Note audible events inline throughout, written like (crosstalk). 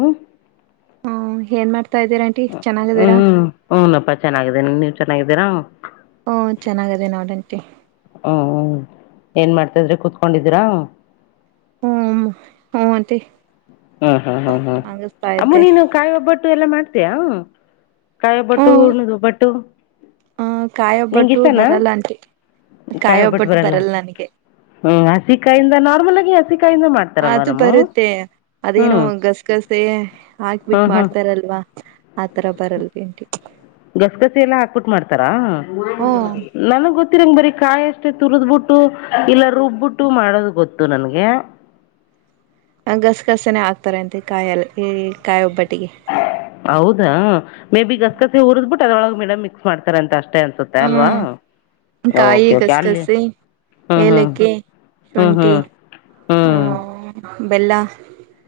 ಹ ಹ್ಮ್ ಏನ್ ಮಾಡ್ತಾ ಇದೀರಾಂಟಿ ಚೆನ್ನಾಗದೀರಾ ಹ್ನಪ್ಪಾ ಚೆನ್ನಿದ್ದೇ ನೀವು ಚೆನ್ನಾಗಿದ್ದೀರಾ ಹಓ ಚೆನ್ನಾಗಿದೆ ನೋಡಂಟಿ ಹ್ಮ್ ಹ್ಮ್ ಏನ್ ಮಾಡ್ತ ಇದ್ರೆ ಕುೂತ್ಕೊಂಡಿದೀರಾ ಹ್ಮ ಹ್ಮ ಹ್ಮ್ ಹ್ಮ್ ಹ್ಮ್ ಹ್ಮ್ ಅಮ್ಮ ಇದ್ದೆ ನೀನು ಕಾಯಿ ಒಬ್ಬಟ್ಟು ಎಲ್ಲ ಮಾಡ್ತೀಯಾ ಕಾಯಿ ಒಬ್ಬಟ್ಟು ಹುಣದ ಒಬ್ಬಟ್ಟು ಆಹ ನಿಂಗ ಕಾಯೊಬ್ಬಟ್ಟು ಇಷ್ಟನಾ ಬರಲ್ಲ ಆಂಟಿ ಕಾಯ ಒಬ್ಬಟ್ಟು ಬರಲ್ಲ ನನಗೆ ಹ್ಮ್ ಹಸಿಕಾಯಿಂದ ನಾರ್ಮಲ್ ಆಗಿ ಹಸಿಕಾಯಿಂದ ಮಾಡ ಅದು ಬರುತ್ತೆ ಅದೇನೋ ಗಸಗಸೆ ಹಾಕ್ಬಿಟ್ಟ ಹ್ಮ್ ಹ್ಮ್ ಮಾಡ್ತಾರಲ್ವಾ ಆತರ ಬರಲ್ ಭೇಟಿ ಗಸಗಸಿ ಎಲ್ಲಾ ಹಾಕ್ಬಿಟ್ ಮಾಡ್ತಾರಾ ಹ್ಮ್ ನನ್ಗ್ ಗೊತ್ತಿರಂಗ ಬರೀ ಕಾಯಿ ಅಷ್ಟೇ ತುರ್ದ್ಬಿಟ್ಟು ಇಲ್ಲ ರುಬ್ಬಿಟ್ಟು ಮಾಡೋದು ಗೊತ್ತು ನನ್ಗೆ ಗಸಗಸನೇ ಆಗ್ತಾರೆ ಅಂತೆ ಕಾಯಲ್ಲಿ ಕಾಯಿ ಒಬ್ಬಟ್ಟಿಗೆ ಹೌದಾ ಮೇ ಬಿ ಗಸಗಸಿ ಉರ್ದ್ಬಿಟ್ಟುದೊಳಗೆ ಮೇಡಮ್ ಮಿಕ್ಸ್ ಮಾಡ್ತಾರ ಅಂತ ಅಷ್ಟೇ ಅನ್ಸುತ್ತೆ ಅಲ್ವಾ ಹ್ಮ್ ಕಾಯಿ ಓಕೆ ಓಕೆ ಅಲ್ಲಿ ಗಸಗಸಿ ಹ್ಞೂ ಏಲಕ್ಕಿ ಹ್ಞೂ ಹ್ಞೂ ಶುಂಠಿ ಹ್ಞೂ ಹ ಹ್ಞೂ ಬೆಲ್ಲ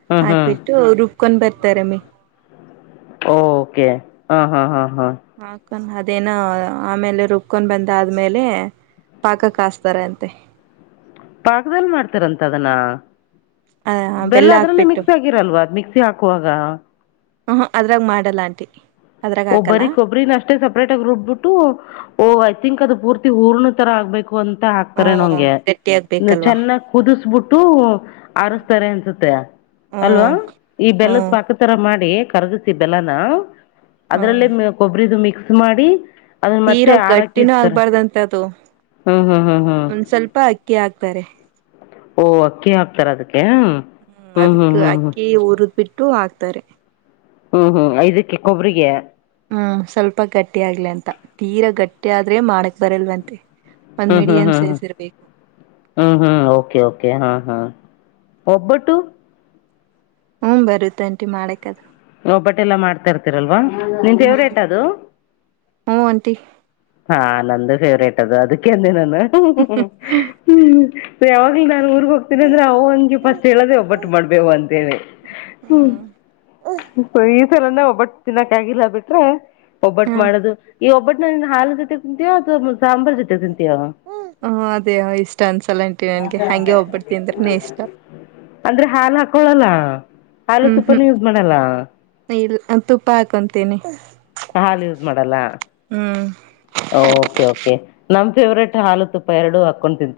ಹ್ಞೂ ಹ್ಞೂ ಹಾಕ್ಬಿಟ್ಟು ರುಬ್ಕೊಂಡ್ ಬರ್ತಾರಮ್ಮಿ ಓಕೆ ಹ ಹಾ ಹಾ ಹಾ ಹಾಕೊಂಡ್ ಅದೇನ ಆಮೇಲೆ ರುಬ್ಕೊಂಡ್ ಬಂದ ಆದ್ಮೇಲೆ ಪಾಕ ಕಾಸ್ತಾರ ಅಂತೆ ಪಾಕ್ದಲ್ಲಿ ಮಾಡ್ತರಂತ ಅದನ್ನ ಆ ಬೆಲ್ಲ ಅದ್ರಲ್ಲಿ ಹಾಕ್ಬಿಟ್ಟು ಮಿಕ್ಸ್ ಆಗ ಹಗಿರಲ್ವ ಅ್ ಮಿಕ್ಸಿ ಹಾಕುವಾಗ ಹ ಅದ್ರಾಗ ಮಾಡಲ್ಲ ಆಂಟಿ ಅದ್ರಾಗ ಹಾಕಲ್ಲ ಒಬ್ಬರಿ ಕೊಬ್ಬರಿನ ಅಷ್ಟೇ ಸಪ್ರೇಟ್ ಆಗಿ ರುಬ್ಬಿಟ್ಟು ಓ ಐ ತಿಂಕ್ ಅದು ಪೂರ್ತಿ ಊರ್ನ ತರ ಆಗ್ಬೇಕು ಅಂತ ಹಾಕ್ತಾರೆ ಹ್ಮ ನಂಗೆ ಗಟ್ಟಿ ಆಗ್ಬೇಕಲ್ವಾ ಚೆನ್ನಾಗ್ ಕುದಿಸಬಿಟ್ಟು ಹ್ಮ್ ಆರಸ್ತಾರೆ ಅನ್ಸುತ್ತೆ ಅಲ್ವಾ ಹ್ಮ್ ಈ ಬೆಲ್ಲದ ಪಾಕ ತರ ಮಾಡಿ ಕರ್ಗಸಿ ಬೆಲ್ಲನ ಹ್ಮ್ ಅದ್ರಲ್ಲೇ ಕೊಬ್ಬರದುು ಮಿಕ್ಸ್ ಮಾಡಿ ಅದನ್ನು ಮತ್ತೆ ತೀರಾ ಆರಕ್ಕೆ ಗಟ್ಟಿನೂ ಇಡ್ತಾರೆ ಆಗ್ಬಾರ್ದಂತ ಅದು ಹ್ಞೂ ಹ್ಞೂ ಹ್ಞೂ ಹ್ಞೂ ಒಂದ್ ಸ್ವಲ್ಪ ಅಕ್ಕಿ ಆಾಕ್ತಾರೆ ಓಹ್ ಅಕ್ಕಿ ಹಾಕ್ತಾರ ಅದಕ್ಕೆ ಹ್ಮ್ ಹ್ಞೂ ಅದಕ್ ಹ್ಞೂ ಅಕ್ಕಿ ಹ್ಞೂ ಉರಿದ್ ಬಿಟ್ಟು ಹಾಕ್ತಾರೆ ಹ್ಮ್ ಹ್ಮ್ ಐದಕ್ಕೆಕ್ಕ ಕೊಬ್ರಿಗೆ ಹ್ಮ್ ಸ್ವಲ್ಪ ಗಟ್ಟಿ ಆಗ್ಲಿ ಅಂತ ತೀರಾ ಗಟ್ಟಿ ಆದ್ರೆ ಮಾಡಕ್ ಬರಲ್ವಂತೆ ಒಂದ್ ಹ್ಮ್ ಹ್ಮ್ ಮೀಡಿಯಂ ಹ್ಮ್ ಹ್ಮ ಸೈಜ್ ಇರ್ಬೇಕು ಹ್ಮ್ ಹ್ಮ್ ಓಕೆ ಓಕೆ ಹ ಹ ಒಬ್ಬಟ್ಟು ಹ್ಮ್ ಬರುತ್ತಂಟಿ ಮಾಡಕ್ ಅದು ಒಬ್ಬಟ್ಟೆಲ್ಲಾ ಮಾಡ್ತಾ ಇರ್ತಿರಲ್ವಾ ನಿನ್ ಫೇವ್ರೇಟ ಅದು ಹು ಆಂಟಿ ಹಾ ನಂದು ಫೇವ್ರೇಟ್ ಅದು ಅದಕ್ಕೆ ಅಂದೆ ನಾನು (unintelligible) ಹ್ಮ್ (unintelligible) ಹ್ಮ್ ಯಾವಾಗ್ಲು ನಾನು ಉ (unintelligible) ಹೋಗ್ತನ ಅಂದ್ರ ಅವ್ವಗೆ ಫಸ್ಟ್ ಹೇಳದೆ ಒಬ್ಬಟ್ಟು ಮಾಡ್ಬೇವ್ವ ಅಂತ ಹೇಳಿ ಹ್ಮ ಈ ಸಲನೆ ಒಬ್ಬಟ್ ತಿನಕ್ ಆಗಿಲ್ಲ ಬಿಟ್ರೆ ಒಬ್ಬಟ್ಟು ಮಾಡದು ಈ ಒಬ್ಬಟ್ಟನ ಹಾಲ್ (unintelligible) ತಿಂತಿಯೋ ಅತ್ವ ಸಾಂಬರ್ ಜೊತೆ ತಿಂತೀಯೋ ಹ ಅದೇ ಇಷ್ಟ ಅನ್ಸಲ್ಲಂಟಿ ನನ್ಗೆ ಹಂಗೆ ಒಬ್ಬಟ್ಟು ತಿಂದ್ರೆನೆ ಇಷ್ಟ ಅಂದ್ರೆ ಹಾಲು ಹಾಕಳೋಲ್ಲ ಹಾಲು ಹ್ಮ್ ತುಪ್ಪಾನ ಹ್ಮ್ ಯೂಸ್ ಮಾಡಲ್ಲ. ಇಲ್ಲ ತುಪ್ಪ ಹಾಕೊಂತೀನಿ. ಹಾಲು ಯೂಸ್ ಮಾಡಲ್ಲ? ಹ್ಮ್ (unintelligible) ಓಕೆ ಓಕೆ ನಮ್ ಫೇವ್ರೇಟ್ ಹಾಲು ತುಪ್ಪ ಎರಡು ಹಾಕೊಂಡು ತಿಂತ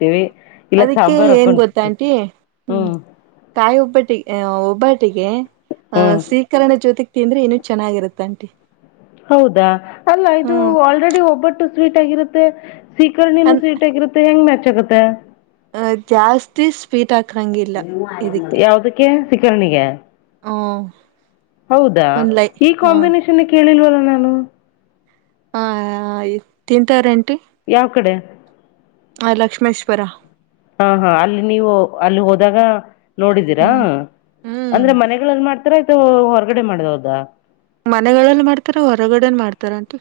ಅದಕ್ಕೆ ಏನ್ ಗೊತ್ತಾ ಅಂಟಿ ಹ್ಮ್ ಕಾಯಿ ಒಬ್ಬಟ್ಟಿಗೆ -ಒಬ್ಬಟ್ಟಿಗೆ ಅ ಹ್ಮ್ ಸೀ ಕರಣೇ ಜೋತಿಗೆ ತಿಂದ್ರೆ ಇನು ಚೆನ್ನಾಗಿರುತ್ತೆ ಅಂಟಿ ಹೌದಾ ಅಲ್ಲ ಇದು ಆಲ್ರೆಡಿ ಒಬ್ಬಟ್ಟು ಸ್ವೀಟ್ ಆಗಿರುತ್ತೆ ಸೀಕರಣೆನು ಸೀಟ್ ಆಗಿರುತ್ತೆ ಹೆಂಗ್ ಮ್ಯಾಚ್ ಆಗುತ್ತೆ ಅ ಜಾಸ್ತಿ ಸ್ಪೀಟ್ ಹಾಕಂಗಿಲ್ಲ ಇದಕ್ಕೆ. ಕೆ ಸಿಕರಣೆಗೆ ಹು ಹೌದಾ ಈ ಕಾಂಬಿನೇಷನ್ ಕೇಳಿಲ್ವಲ್ಲ ನಾನು. ಹಾ ತಿಂತಾರ ಆಂಟಿ. ಯಾವ ಕಡೆ? ಆ ಲಕ್ಷ್ಮೇಶ್ವರ. ಹಾ ಹಾ ಅಲ್ಲಿ ನೀವು ಅಲ್ಲಿ ಹೋದಾಗ ನೋಡಿದೀರಾ ಹ್ಮ್ ಹ್ಮ್ ಅಂದ್ರೆ ಮನೆಗಳಲ್ಲಿ ಮಾಡ್ತ ಹತ್ರ (unintelligible) ಹೊರಗಡೆ ಮಾಡಿದ್ ಹೌದ ಮನೆಗಳಲ್ಲಿ ಮಾಡ್ತಾರೆ ಹೊರಗಡೆನು ಮಾಡ್ತಾರೆ ಅಂಟಿ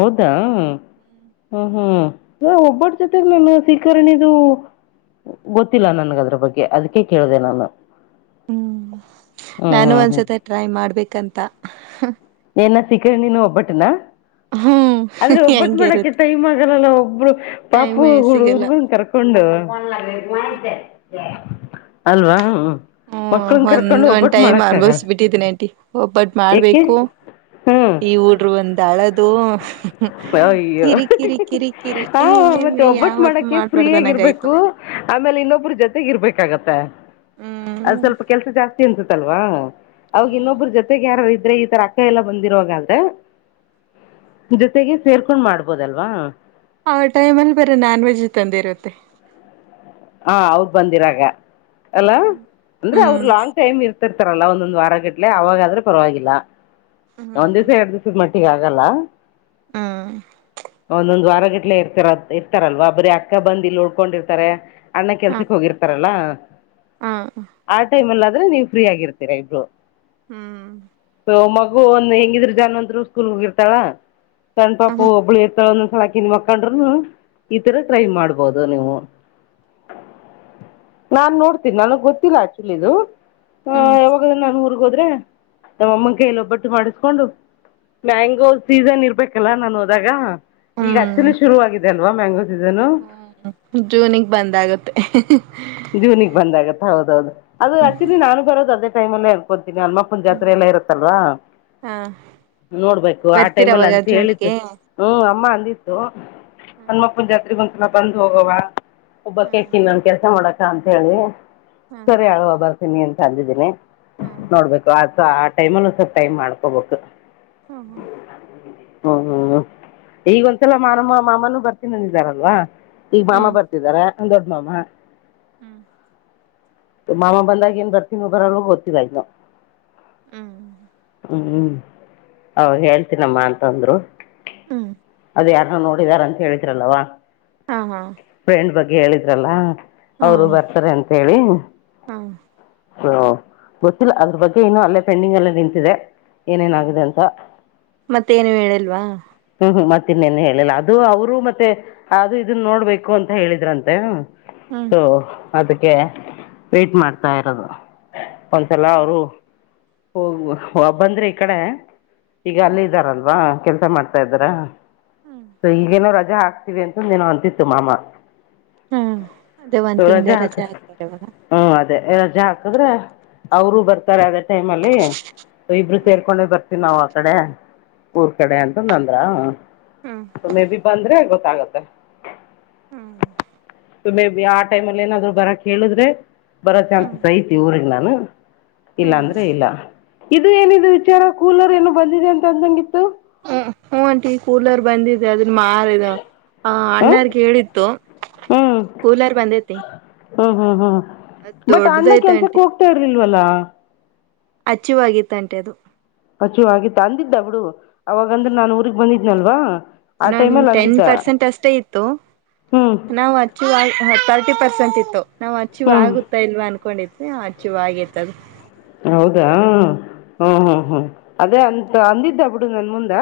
ಹೌದಾ ಹ್ಮ್ ಹ್ಮ್ ಒಬ್ಬಟ್ಟ ಜೊತೆಗ್ ನಾನ ಸೀಕರ್ಣಿದು. ಗೊತ್ತಿಲ್ಲ ನನಗೆ ಅದ್ರ ಬಗ್ಗೆ ಅದಕ್ಕೆ ಕೇಳಿದೆ ನಾನು. ಹ್ಮ್ ಹ್ಮ್ ನಾನು ಹ್ಮ್ ಹ್ಮ್ ಒಂದ್ಸತಿ ಟ್ರೈ ಮಾಡ್ಬೇಕಂತ ಏನ ಸಿಕ್ಕ ನೀನು ಒಬ್ಬಟ್ಟನ ಹ್ಮ್ ಆದ್ರೆ ಒಬ್ಬಟ್ಟು ಮಾಡಕ್ಕೆೆ ಹೆಂಗಿರುತ್ತೆ ಟೈಮ್ ಆಗಲ್ಲಲ್ಲ ಒಬ್ರು ಪಾಪು ಟೈಮೇ (unintelligible) ಸಿಗಲ್ಲ (unintelligible) ಕೊಂಡು (unintelligible) (unintelligible) ಅಲ್ವಾ ಮಕ್ಳನ್ ಹ್ಮ ಕರ್ಕೊಂಡು ಒಂದ್ ಒಂದ್ ಒಬ್ಬಟ್ಟು ಟೈಮ್ ಮಾಡಕ್ ಆಗಲ್ಲ ಅನ್ಭವಸಬಿಟ್ಟಿದ್ದೀನಿ ಅಂಟಿ ಒಬ್ಬಟ್ ಏಕೆ ಮಾಡ್ಬೇಕು ಹ್ಮ್ ಈ ಊಡ್ರು ಒಂದ ಅಳದು (unintelligible) ಕಿರಿ ಕಿರಿ ಕಿರಿ (unintelligible) ಹ ಮತ್ತೆ ಇಲ್ಲೇ ಒಬ್ಬಟ್ಟು ಯಾವತ್ ಮಾಡಕೆ ಫ್ರೀ ಮಾಡ್ಬಾರ್ದನಂಗಾಯ್ತು ಆಗಿರ್ಬೇಕು. ಆಮೇಲೆ ಇನ್ನೊಬ್ರ ಜೊತೆಗ ಇರ್ಬೇಕಾಗತ್ತೆ ಅದು ಹ್ಮ್ ಸ್ವಲ್ಪ ಕೆಲ್ಸ ಜಾಸ್ತಿ. (unintelligible) ತಲ್ವಾ ಅವಗ ಇನ್ನೊಬ್ರು ಜೊತೆಗೆ ಯಾರದ್ರು ಇದ್ರೆ ಈ ತರ ಆ ಕೈ ಎಲ್ಲ ಬಂದಿರುವಾಗಾದ್ರೆ ಜೊತೆಗೆ ಸೇರ್ಕೊಂಡ್ ಮಾಡ್ಬೋದಲ್ವಾ. ಆ ಟೈಮ ಅಲ್ಲಿ ಬರ ನಾನ್ ವೆಜ್ ತಂದೆ ಇರುತ್ತೆ ಹ ಅವ್ರ ಬಂದಿರಾಗ ಅಲ್ಲ ಹ್ಮ್ ಅಂದ್ರೆ ಅವ್ರ ಹ್ಮ್ ಲಾಂಗ್ ಟೈಮ್ ಇರ್ತ ರ್ತಾರಲ್ಲ ಒಂದೊಂದಂದು ವಾರ ಗಟ್ಲೆ ಅವಾಗಾದ್ರೂ ಪರವಾಗಿಲ್ಲ ಒಂದ್ ಹ್ಮ್ ದಿವಸ ಎಿವ ಮಟ್ಟಿಿಗೆ ಆಗಲ್ಲ ಹ್ಮ ಒಂದೊಂದ್ ವಾರ ಗಿಟ್ಲೆ ಇರ್ತಾರ ಇರ್ತಾರಲ್ವಾ ಬರೀ ಅಕ್ಕ ಬಂದ ಇಲ್ಲಿ ಉಡ್ಕೊಂಡಿರ್ತಾರೆ ಅಣ್ಣ ಹ ಕೆಲ್ಸಕ್ ಹೋಗಿರ್ತಾರಲ್ಲ ಹ (inaudible) ಆ ಟೈಮ್ ಅ ಆದ್ರೆ ನೀವು ಫ್ರೀ ಆಗಿರ್ತೀರ ಇಬ್ರು ಹ್ಮ್ ಮಗು ಒಂದ್ ಹೆಂಗಿದ್ರರು ಜನ್ ಅಂದ್ರು ಸ್ಕೂಲ್ ಹೋಗಿರ್ತಾಳ ಸಣ್ಣ ಪಾಪು ಹ್ಮ್ ಒಬ್ಳು ಎ ಳ ಒಂದೊಂದ್ಸಲಾಕಿನ್ ಮಕ್ಕಂಡ್ರರುನು ಈ ತರ ಕ್ರೈಮ ಮಾಡ್ಬಹದು ನೀವು ನಾನ್ ನೋಡ್ತೀನಿ ನನಗ್ ಗೊತ್ತಿಲ್ಲ ಆಕ್ಚುಲಿಿದದು ಹ ಹ್ಮ್ ಯಾವಾಗ ನಾನ್ ಊರ್ಗ್ೋದ್ರೆ ನಮ್ಮಅಮ್ಮನ ಕೈಯಲ್ಲಿ ಒಬ್ಬಟ್ಟು ಮಾಡಿಸ್ಕೊಂಡು ಮ್ಯಾಂಗೋವ್ ಸೀಸನ್ ಇರ್ಬೇಕಲ್ಲಾ ನಾನು ಹೋದಾಗ ಈಗ ಹಚ್ಚಲು ಹ್ಮ್ ಶುರುವ ಆಾಗಿದೆ ಅಲ್ವಾ ಮ್ಯಾಂಗೋ ಸೀಸನು ಜೂನಿಗೆ ಒಂದಾಗುತ್ತೆ ಜೀವನಿಗೆ ಬಂದಾಗತ್ತ ಹೌದ ಹೌದು ಅದು ಆಕ್ಚುಲಿ ನಾನು ಬರೋ ಅದೇ ಟೈಮ ಅಲ್ಲೇ ಅನ್ಕೊತೀನಿ ಅಲ್ಮ್ಮ ಅಪ್ಪನ ಜಾತ್ರೆ ಎಲ್ಲ ಇರುತ್ತಲ್ವಾ ಹಾ ನೋಡ್ಬೇಕು ಆ ಟೈಮ್ಲ್ಲಿ ಬರ್ತೀರವಾಗ ಅಂತ ಹೇಳತ್ತು ಜೂನಿಗೆ ಹ್ಮ್ ಅಮ್ಮ ಅಂದಿತ್ತು ಹ್ಮ್ ಹಣಮಪ್ಪನ್ ಜಾತ್ರೆಗ ಒಂದ್ಸಲ ಬಂದು್ ಹೋಗವ ಒಬ್ಬಕಕ ಹ್ಮ್ ಇನ್ನೊಂದ ಕೆಲ್ಸ ಮಾಡಕ ಅಂತ ಹೇಳಿ ಹ್ಮ್ ಸರಿ ಅಳ್ವಾ ಬರ್ತ ನೀನ್ ತಂದಿದ್ದೀನಿ ಹಾ ನೋಡ್ಬೇಕು ಆ ಆ ಟೈಮಲ್ಲ ಸ್ ಟೈಮ್ ಮಾಡ್ಕೋಬೇಕು ಹಾ ಹಾ ಹ್ಮ್ ಹ್ಮ್ ಈಗ ಒಂದ್ಸಲ ಮಾನಮ್ಮ ಮಾಮನೂ ಬರ್ತೀನಂದ ಇದಿದಾರಲ್ವಾ ಈಗ ಮಾಮ ಬರ್ತಿದಾರ ಒಂದು ದೊಡ್ಡ ಮಾಮ ಹ್ಮ್ ಮಾಮ ಬಂದಾಗ ಏನ್ ಬರ್ತೀಿ ಬರಳಗ ಗೊತ್ತಿಲ್ಲ ಇನ್ನು ಹ್ಮ್ ಹ್ಮ್ ಅವ ಹೇಳ್ತನಮ್ಮ ಅಂತಂದ್ರು ಹಾ ಯಾರನ್ನ ನೋಡಿದಾರ ಅಂತ ಹೇಳಿದ್ರಲ್ಲಲ್ವಾ ಹಾ ಹಾ ಫ್ರೆಂಡ್ ಬಗ್ಗೆ ಹೇಳಿದ್ರಲ್ಲ ಅವರು ಬರ್ತಾರೆ ಅಂತ ಹೇಳಿ ಹಾ ಹ ಗೊತ್ತಿಲ್ಲ ಅದ್ರ ಬಗ್ಗೆ ಏನು ಅಲ್ಲೇ ಪೆಂಡಿಂಗ್ ಎಲ್ಲ ನಿಂತಿದೆ ಹಾ ಏನೇನಾಗಿದೆ ಅಂತ ಮತ್ತೇನು ಹೇಳಿಲ್ವಾ ಹ್ಮ್ ಹ್ಮ್ ಮತ್ತ ಇನ್ನೆನ್ ಹೇಳಿಲ್ಲ ಅದು ಅವರು ಮತ್ತೆ ಅದು ಇದನ್ನ ನೋಡ್ಬೇಕು ಅಂತ ಹೇಳಿದ್ರಂತೆ ಹ್ಮ್ ಸೊ ಅದಕ್ಕೆ ವೀಟ್ ಮಾಡ್ತಾ ಇರೋದು ಒಂದ್ಸಲ ಹ್ಮ್ ಅವರು ಹೋಗ ಬಂದ್ರಿ ಈ ಕಡೆ ಈಗ ಹ್ಮ್ ಅಲ್ಲ ಇದ್ದಾರಲ್ವಾ ಕೆಲ್ಸ ಮಾಡ್ತಾ ಇದ್ದಾರ ಹ್ಮ್ ಸೊ ಈಗೇನೋ ರಜೆ ಹಾಕ್ತಿೀವಿ ಅಂತ ನೀನು ಅಂತಿತ್ತು ಮಾಮ ಹ್ಮ ಅದೇ ಒಂದ್ ಸೊ ತಿಂಗ್ ರಜೆ ಹಾಕಿ ಆರ್ತಾರೆವಾಗ ಹ್ಮ್ ಅದೇ ರಜಾ ಹಾಕದ್ರೆ ಅವರು ಬರ್ತಾರೆ ಅದ ಟೈಮ್ ಅಲ್ಲಿೊ ಇಬ್ರು ಸೇರ್ಕೊಂಡೆ ಬರ್ತಾರೆ ನಾವ್ ಆ ಕಡೆ ಊರ್ ಕಡೆ ಅಂತಂದ ಅಂದ್ರ ಹಾ ಮೇ ಬಿ ಬಂದ್ರೆ ಗೊತ್ತಾಗತ್ತೆ ಹ್ಮ್ ಮೇ ಬಿಿ ಆ ಟೈಮ್ ಅಲ್ಲಿ ಏನಾದ್ರು ಬರ ಕೇಳಿದ್ರೆ ಬರೋ ಹ್ಮ್ ಚಾನ್ಸಸ್ ಐತಿ ಊ್ರಗ್ ನಾನು ಇಲ್ಲ ಹ್ಮ್ ಅಂದ್ರೆ ಇಲ್ಲ ಇದು ಏನಿದ ವಿಚಾರ ಕೂಲರ್ ಏನು ಬಂದಿದೆ ಅಂತ ಅಂದಂಗಿತ್ತು ಹ್ಮ ಹ ಅಂಟಿ ಕೂಲರ್ ಬಂದಿದ್ದ ಅ ಅದನ್ನ ಮಾರ ಅ ಹಾಂ ಅಣ್ಣಾರ್ಗೆ ಹೇಳಿತ್ತು ಕೂಲರ್ ಬಂದೈತಿ ಹ್ಮ್ ಹ್ಮ್ ಹ್ಮ್ ಅದ್ ಬಟ್ ಅಣ್ಣ ದೊಡ್ಡದೈತೆ ಕೆನ್ಸಕ್ ಆಂಟಿ ಹೋಗ್ತಾ ಇರ್ಲಿಲ್ವಲ್ಲಾ ಅಚ್ಚಿವಾಗಿತ್ತಂಟೆ ಅದು ಪಚು ಆಗಿತ್ತು ಅಂದಿದ್ದ ಅವಳ ಅವಾಗಂದ್ರೆ ನಾನ್ ಊಗ್ ಬಂದಿದ್ನಲ್ವಾ ಆ ಇನ್ನೊಂದು ಟೈಮಲ್ಲಿ ಟೆನ್ ಅಂದಿದ್ದ ಪರ್ಸೆಂಟ್ ಅಷ್ಟೇ ಇತ್ತು ಹ್ಞೂ ನಾವು ಅಚ್ಚ ತರ್ಟಿ ಪರ್ಸೆಂಟ್ ಇತ್ತು ನಾವು ಅಚ್ಚಿವ್ ಹ್ಞೂ ಆಗುತ್ತಾ ಇಲ್ವಾ ಅನ್ಕೊಂಡಿದ್ವಿ ಅಚ್ಚಿವ್ ಆಗಿತ ಅದು ಹೌದಾ ಹಾ ಹ್ಮ್ ಹ್ಮ್ ಅದೇ ಅಂತ ಅಂದಿದ್ದ ಬಿಡು ನನ್ ಮುಂದ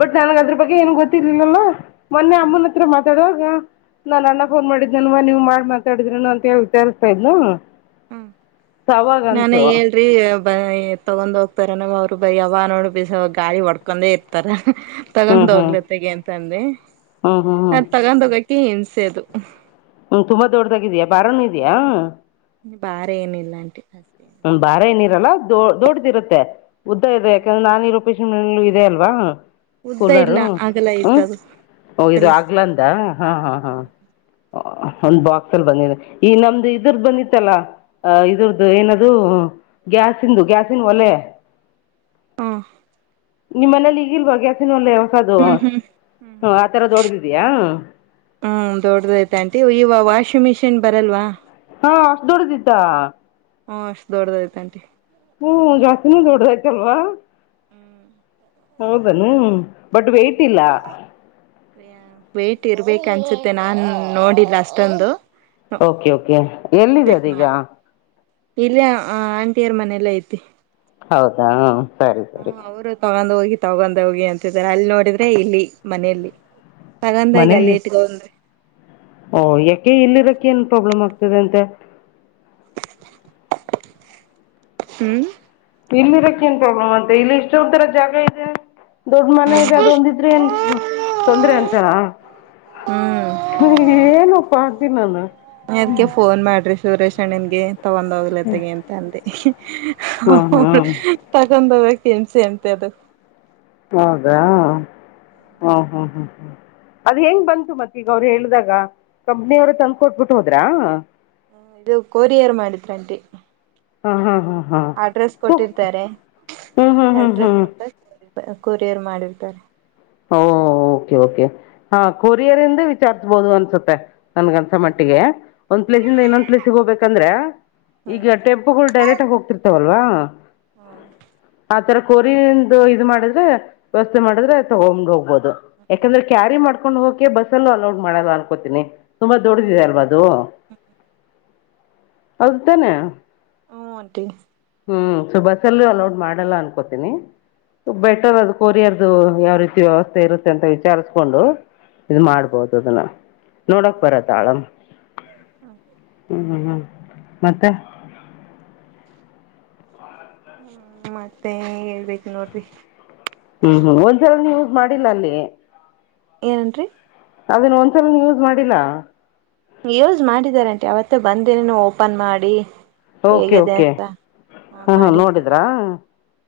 ಬಟ್ ನನ್ಗ್ ಅದ್ರ ಬಗ್ಗೆ ಏನು ಗೊತ್ತಿರ್ಲಿಲ್ಲಲ್ಲ ಮೊನ್ನೆ ಅಮ್ಮನ ಹತ್ರ ಮಾತಾಡುವಾಗ ನಾನ್ ಅಣ್ಣ ಫೋನ್ ಮಾಡಿದ್ನ್ವ ನೀವು ಮಾಡ್ ಮಾತಾಡಿದ್ರನು ಅಂತ ಹೇಳಿ ವಿಚಾರಿಸ್ತಾ ಇದ್ ಹ್ಮ ನಾನೇ ಹಳ್ ೀ ತಗೊಂಡ್ ಹೋಗ್ತಾರ ನ ಅವ್ರು ಬೈಯವ ನೋಡ ಬ ಗಾಳಿ ಒಡ್ಕೊಂಡೆ ಇರ್ತಾರ ಹ್ಞೂ ತಗೊಂಡ ಹ್ಞೂ ಹೋಗ್ಲತ್ತಗೆ ಅಂತ ಅಂದೆ ಹ್ಞೂ ಹ್ಞೂ ಹ್ಞೂ ಅದ ತಗೊಂಡ ಹೋಗಕೆ ಇನ್ಸೆದು ಹ್ಮ ತುಂಬಾ ದೊಡ್ಡದಾಗ ಇದೀ್ಯಾಾ ಬಾರಾನ ಇದ್ಯಾ ಬಾರೆ ಏನಿಲ್ಲ ಆಂಟಿ ಅಷ್ಟೇನು ್ಮ ಭಾರ ಇಲ್ಲ ಬಾರ ನೀರಲ್ಲ ದ ದೊಡ್ಡ್ದಿರುತ್ತೆ ಉದ್ದ ಇ ಹ್ಮ್ ಯಾಕೆಂದ್ರೆ ನಾನ ನೀರು ಷಗಳು ಇದೆ ಅಲ್ವಾ ಉದ್ದ ಇಲ್ಲ ಕೂಲರು ಆಗಲ್ಲ ಇತ್ತದು ಹ ಇದು ಆಗಲ್ಲ ಆಗ್ಲಂದ ಹಾ ಹಾ ಹಾ ಒಂದ್ ಬಾಕ್ಸ್ ಅಲ್ಲಿ ಬಂದಿದೆ ಈ ನಮ್ದು ಇದ್ರದ ಬಂದಿತ್ತಲ್ಲಾ ಇದ್ರ್ದು ಏನಾದ ಗ್ಯಾಸ್ಂದು ಗ್ಯಾಾಸ ಇನ್ ಒಲೆ ಹಾ ನಿಮ್ಮನಲ್ಲಿ ಈಗಿಲ್ವ ಗ್ಯಾಸಿನ ಒಲ್ಲ ಹೊಸದು ಹ್ಮ್ ಹ್ಮ್ ಹ ಆತರ ದೊಡ್ದಿದ್ಯಾಾ ಹ್ಮ್ ದೊಡ್ಡದೈತ ಆಂಟಿ ಇವ ವಾಷಿಂಗ್ ಮಿಷಿನ್ ಬರಲ್ವಾ ಹಾ ಅಷ್ಟ ದೊಡ್ಡದಿದ್ದ ಹ್ಮ್ ಅಷ್ಟ ದೊಡ್ಡದಾಯ್ತಂಟಿ ಹ್ಮ ಜಾಸ್ತಿನೂ ದೊಡ್ಡ್ದಾಯ್ತಲ್ವಾ ಹ್ಮ್ ಹೌದನು ಬಟ್ ವೇಯ್ಟ್ ಇಲ್ಲ ಅ ವೇಟ್ ಇರ್ಬೇಕ ಅನ್ಸುತ್ತೆ ನಾನ್ ನೋಡಿಲ್ಲ ಅಷ್ಟೊಂದು ಓಕೆ ಓಕೆ ಎಲ್ಲಿ ಚೆಕ್ ಇರದು ಈಗ ಮಾಡಿ ಇಲ್ಲ ಆಂಟಿಯರ ಮನೆ ಎಲ್ಲ ಐತಿ ಹೌದಾ ಸರಿ ಸರಿ ಹ್ಮ ಅವ್ರು ತಗೊಂಡ್ ಹೋಗಿ ತಗೊಂಡ್ ಹೋಗಿ ಅಂತಾರೆ ಅಲ್ಲಿ ನೋಡಿದ್ರೆ ಇಲ್ಲಿ ಮನೆಯಲ್ಲಿ ತಗಂದ ಈಗ ಮನೇಲಿ ಲೇಟ್ಗ ಅಂದ್ರೆ ಓ ಯಾಕೆ ಇಲ್ಲಿರಕ ಏನ್ ಪ್ರಾಬ್ಲಮ್ ಆಗ್ತದೆ ಅಂತೆ ಹ್ಮ್ ಇಲ್ಲಿ ಇರಕ್ ಏನ್ ಪ್ರಾಬ್ಲಮ್ ಅಂತೆ ಇಲ್ಲಿ ಇಷ್ಟೊ ಒಂ ತರ ಜಾಗ ಇದೆ ದೊಡ್ಡ ಮನೆ ಇದೆ ಅದೊಂದ ದ್ರೆ ತೊಂದ್ರೆ ಅಂತ ಹ್ಮ್ ಏನುಪ್ಪ ಅತೀಿ ನಾನು (unintelligible) ಅದ್ಕ್ಕೆ ಫೋನ್ ಮಾಡ್ರಿ ಸುರೇಶಣ್ಣನ್ಗೆ ತಗೊಂಡ ಹೋಗ್ಲತೆಗ ಅಂತ ಅಂದ ಹ್ಮ್ ಹ್ಮ್ ತಗೊಂಡೋಗೋ ಹಿಂಸೆ ಅಂತ ಅದು ಹೌದಾ ಹಾ ಹಾ ಅದ್ ಹೆಂಗ್ ಬಂತು ಮತ್ ಈಗ ಅವ್ರು ಹೇಳಿದಾಗ ಕಂಪ್ನಿಯವ್ರ ತಂದ್ ಕೊಟ್ಬಿಟ್ಟು ಹೋದ್ರಾ. ಇದು ಕೋರಿಯರ್ ಮಾಡಿದ್ರು ಆಂಟಿ. ಹಾ ಹಾ ಹಾ ಹಾ ಅಡ್ರೆಸ್ ಸುಕ್ ಕೊಟ್ಟಿರ್ತಾರೆ ಹ್ಮ್ ಹ್ಮ್ ಹ್ಮ್ ಅಡ್ರೆಸ್ ಹ್ಮ್ ಕೊಡ್ತಾ ಕೊರಿಯರ್ ಮಾಡಿರ್ತಾರೆ. ಓ ಓಕೆ ಓಕೆ ಹಾ ಕೊರಿಯರಿಂದ ವಿಚಾರ್ಸ್ಬೋದು ಅನ್ಸುತ್ತೆ. ನನಗೆ ಹ್ಮ ಅನ್ನಿಸೋಮಟ್ಟಿಗೆ ಒಂದ್ ಪ್ಲೇಸಯಿಂದ ಇನ್ನೊಂದ್ ಪ್ಲೇಸ್ಗೆ ಹೋಗಬೇಕಂದ್ರೆ. ಹ್ಮ್ ಈಗ ಟೆಂಪೋಗಳು ಡೈರೆಕ್ಟ್ ಆಗಿ ಹೋಗ್ತಿರ್ತಾವಲ್ವಾ. (inaudible) ಆತರ ಕೊರಿಯಂದು ಇದು ಮಾಡಿದ್ರೆ ವ್ಯವಸ್ಥೆ ಮಾಡಿದ್ರೆ ತಗೊಂಡು ಹೋಗ್ಬೋದು. ಯಾಕಂದ್ರೆ ಕ್ಯಾರಿ ಮಾಡ್ಕೊಂಡ್ ಹೋಗಕೆ ಬಸ್ಸಲ್ಲೂ ಅಲೌಡ್ ಮಾಡಲ ಅನ್ಕೋತೀನಿ. ತುಂಬಾ ದೊಡ್ಡದಿದೆ ಹ್ಮ್ ಅಲ್ವಾ ಅದು ಹೌದುತಾನೆ ಹು ಆಂಟಿ. ಹ್ಮ್ ಸೊ ಬಸ್ಸಲ್ಲೂ ಅಲೌಡ್ ಮಾಡಲ್ಲ ಅನ್ಕೋತೀನಿ. ಬೆಟರ್ ಅದು ಕೋರಿಯರ್ದು ಯಾವ ರೀತಿ ವ್ಯವಸ್ಥೆ ಇರುತ್ತೆ ಅಂತ ವಿಚಾರೀಸ್ಕೊಂಡು. ಇದು ಹ್ಮ್ ಮಾಡ್ಬೋದು ಅದನ್ನ ನೋಡಕ್ ಬರುತ್ತೆ ಹ್ಮ್ (unintelligible) ಹ್ಮ್ ಹ್ಮ್ ಮತ್ತೆ ಹ್ಮ ಮತ್ತೆ ಹೇಳ್ಬೇಕು ನೋಡ್ರಿ. ಹ್ಮ್ ಹ್ಮ್ ಒಂದ್ಸಲ ನೀವು ಯೂಸ್ ಮಾಡಿಲ್ಲ ಅಲ್ಲಿ. ಏನ್ರಿ ಅದನ್ನ ಒಂದ್ಸನು ಯೂಸ್ ಮಾಡಿಲ್ಲಾ. ಯೂಸ್ ಮಾಡಿದ್ದಾರೆ ಆಂಟಿ ಅವತ್ತೇ ಬಂದಿ ದಿನನೇ ಓಪನ್ ಮಾಡಿ. ಓಕೆ ಹೇಗಿದೆ ಓಕೆ ಅಂತ ಆನ್ ಹಾ ಹಾ ಮಾಡಿ. ನೋಡಿದ್ರಾ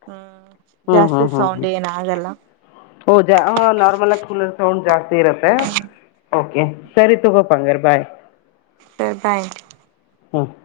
ಹ್ಮ್ ಹ್ಮ್ ಜಾಸ್ತಿ ಹ್ಮ್ ಹ್ಮ್ ಸೌಂಡ್ ಹ್ಮ್ ಏನ್ ಆಗಲ್ಲ. ಓ ಹೌದ ನಾರ್ಮಲ್ ಆಗ ಕೂಲರ್ ಸೌಂಡ್ ಜಾಸ್ತಿ ಇರತ್ತೆ. ಹ್ಮ್ ಓಕೆ ಸರಿ ತಕೊಪ್ಪ ಹಂಗಾರೆ ಬಾಯ್ ಬಾಯ್ ಆಂಟಿ. ಹ್ಮ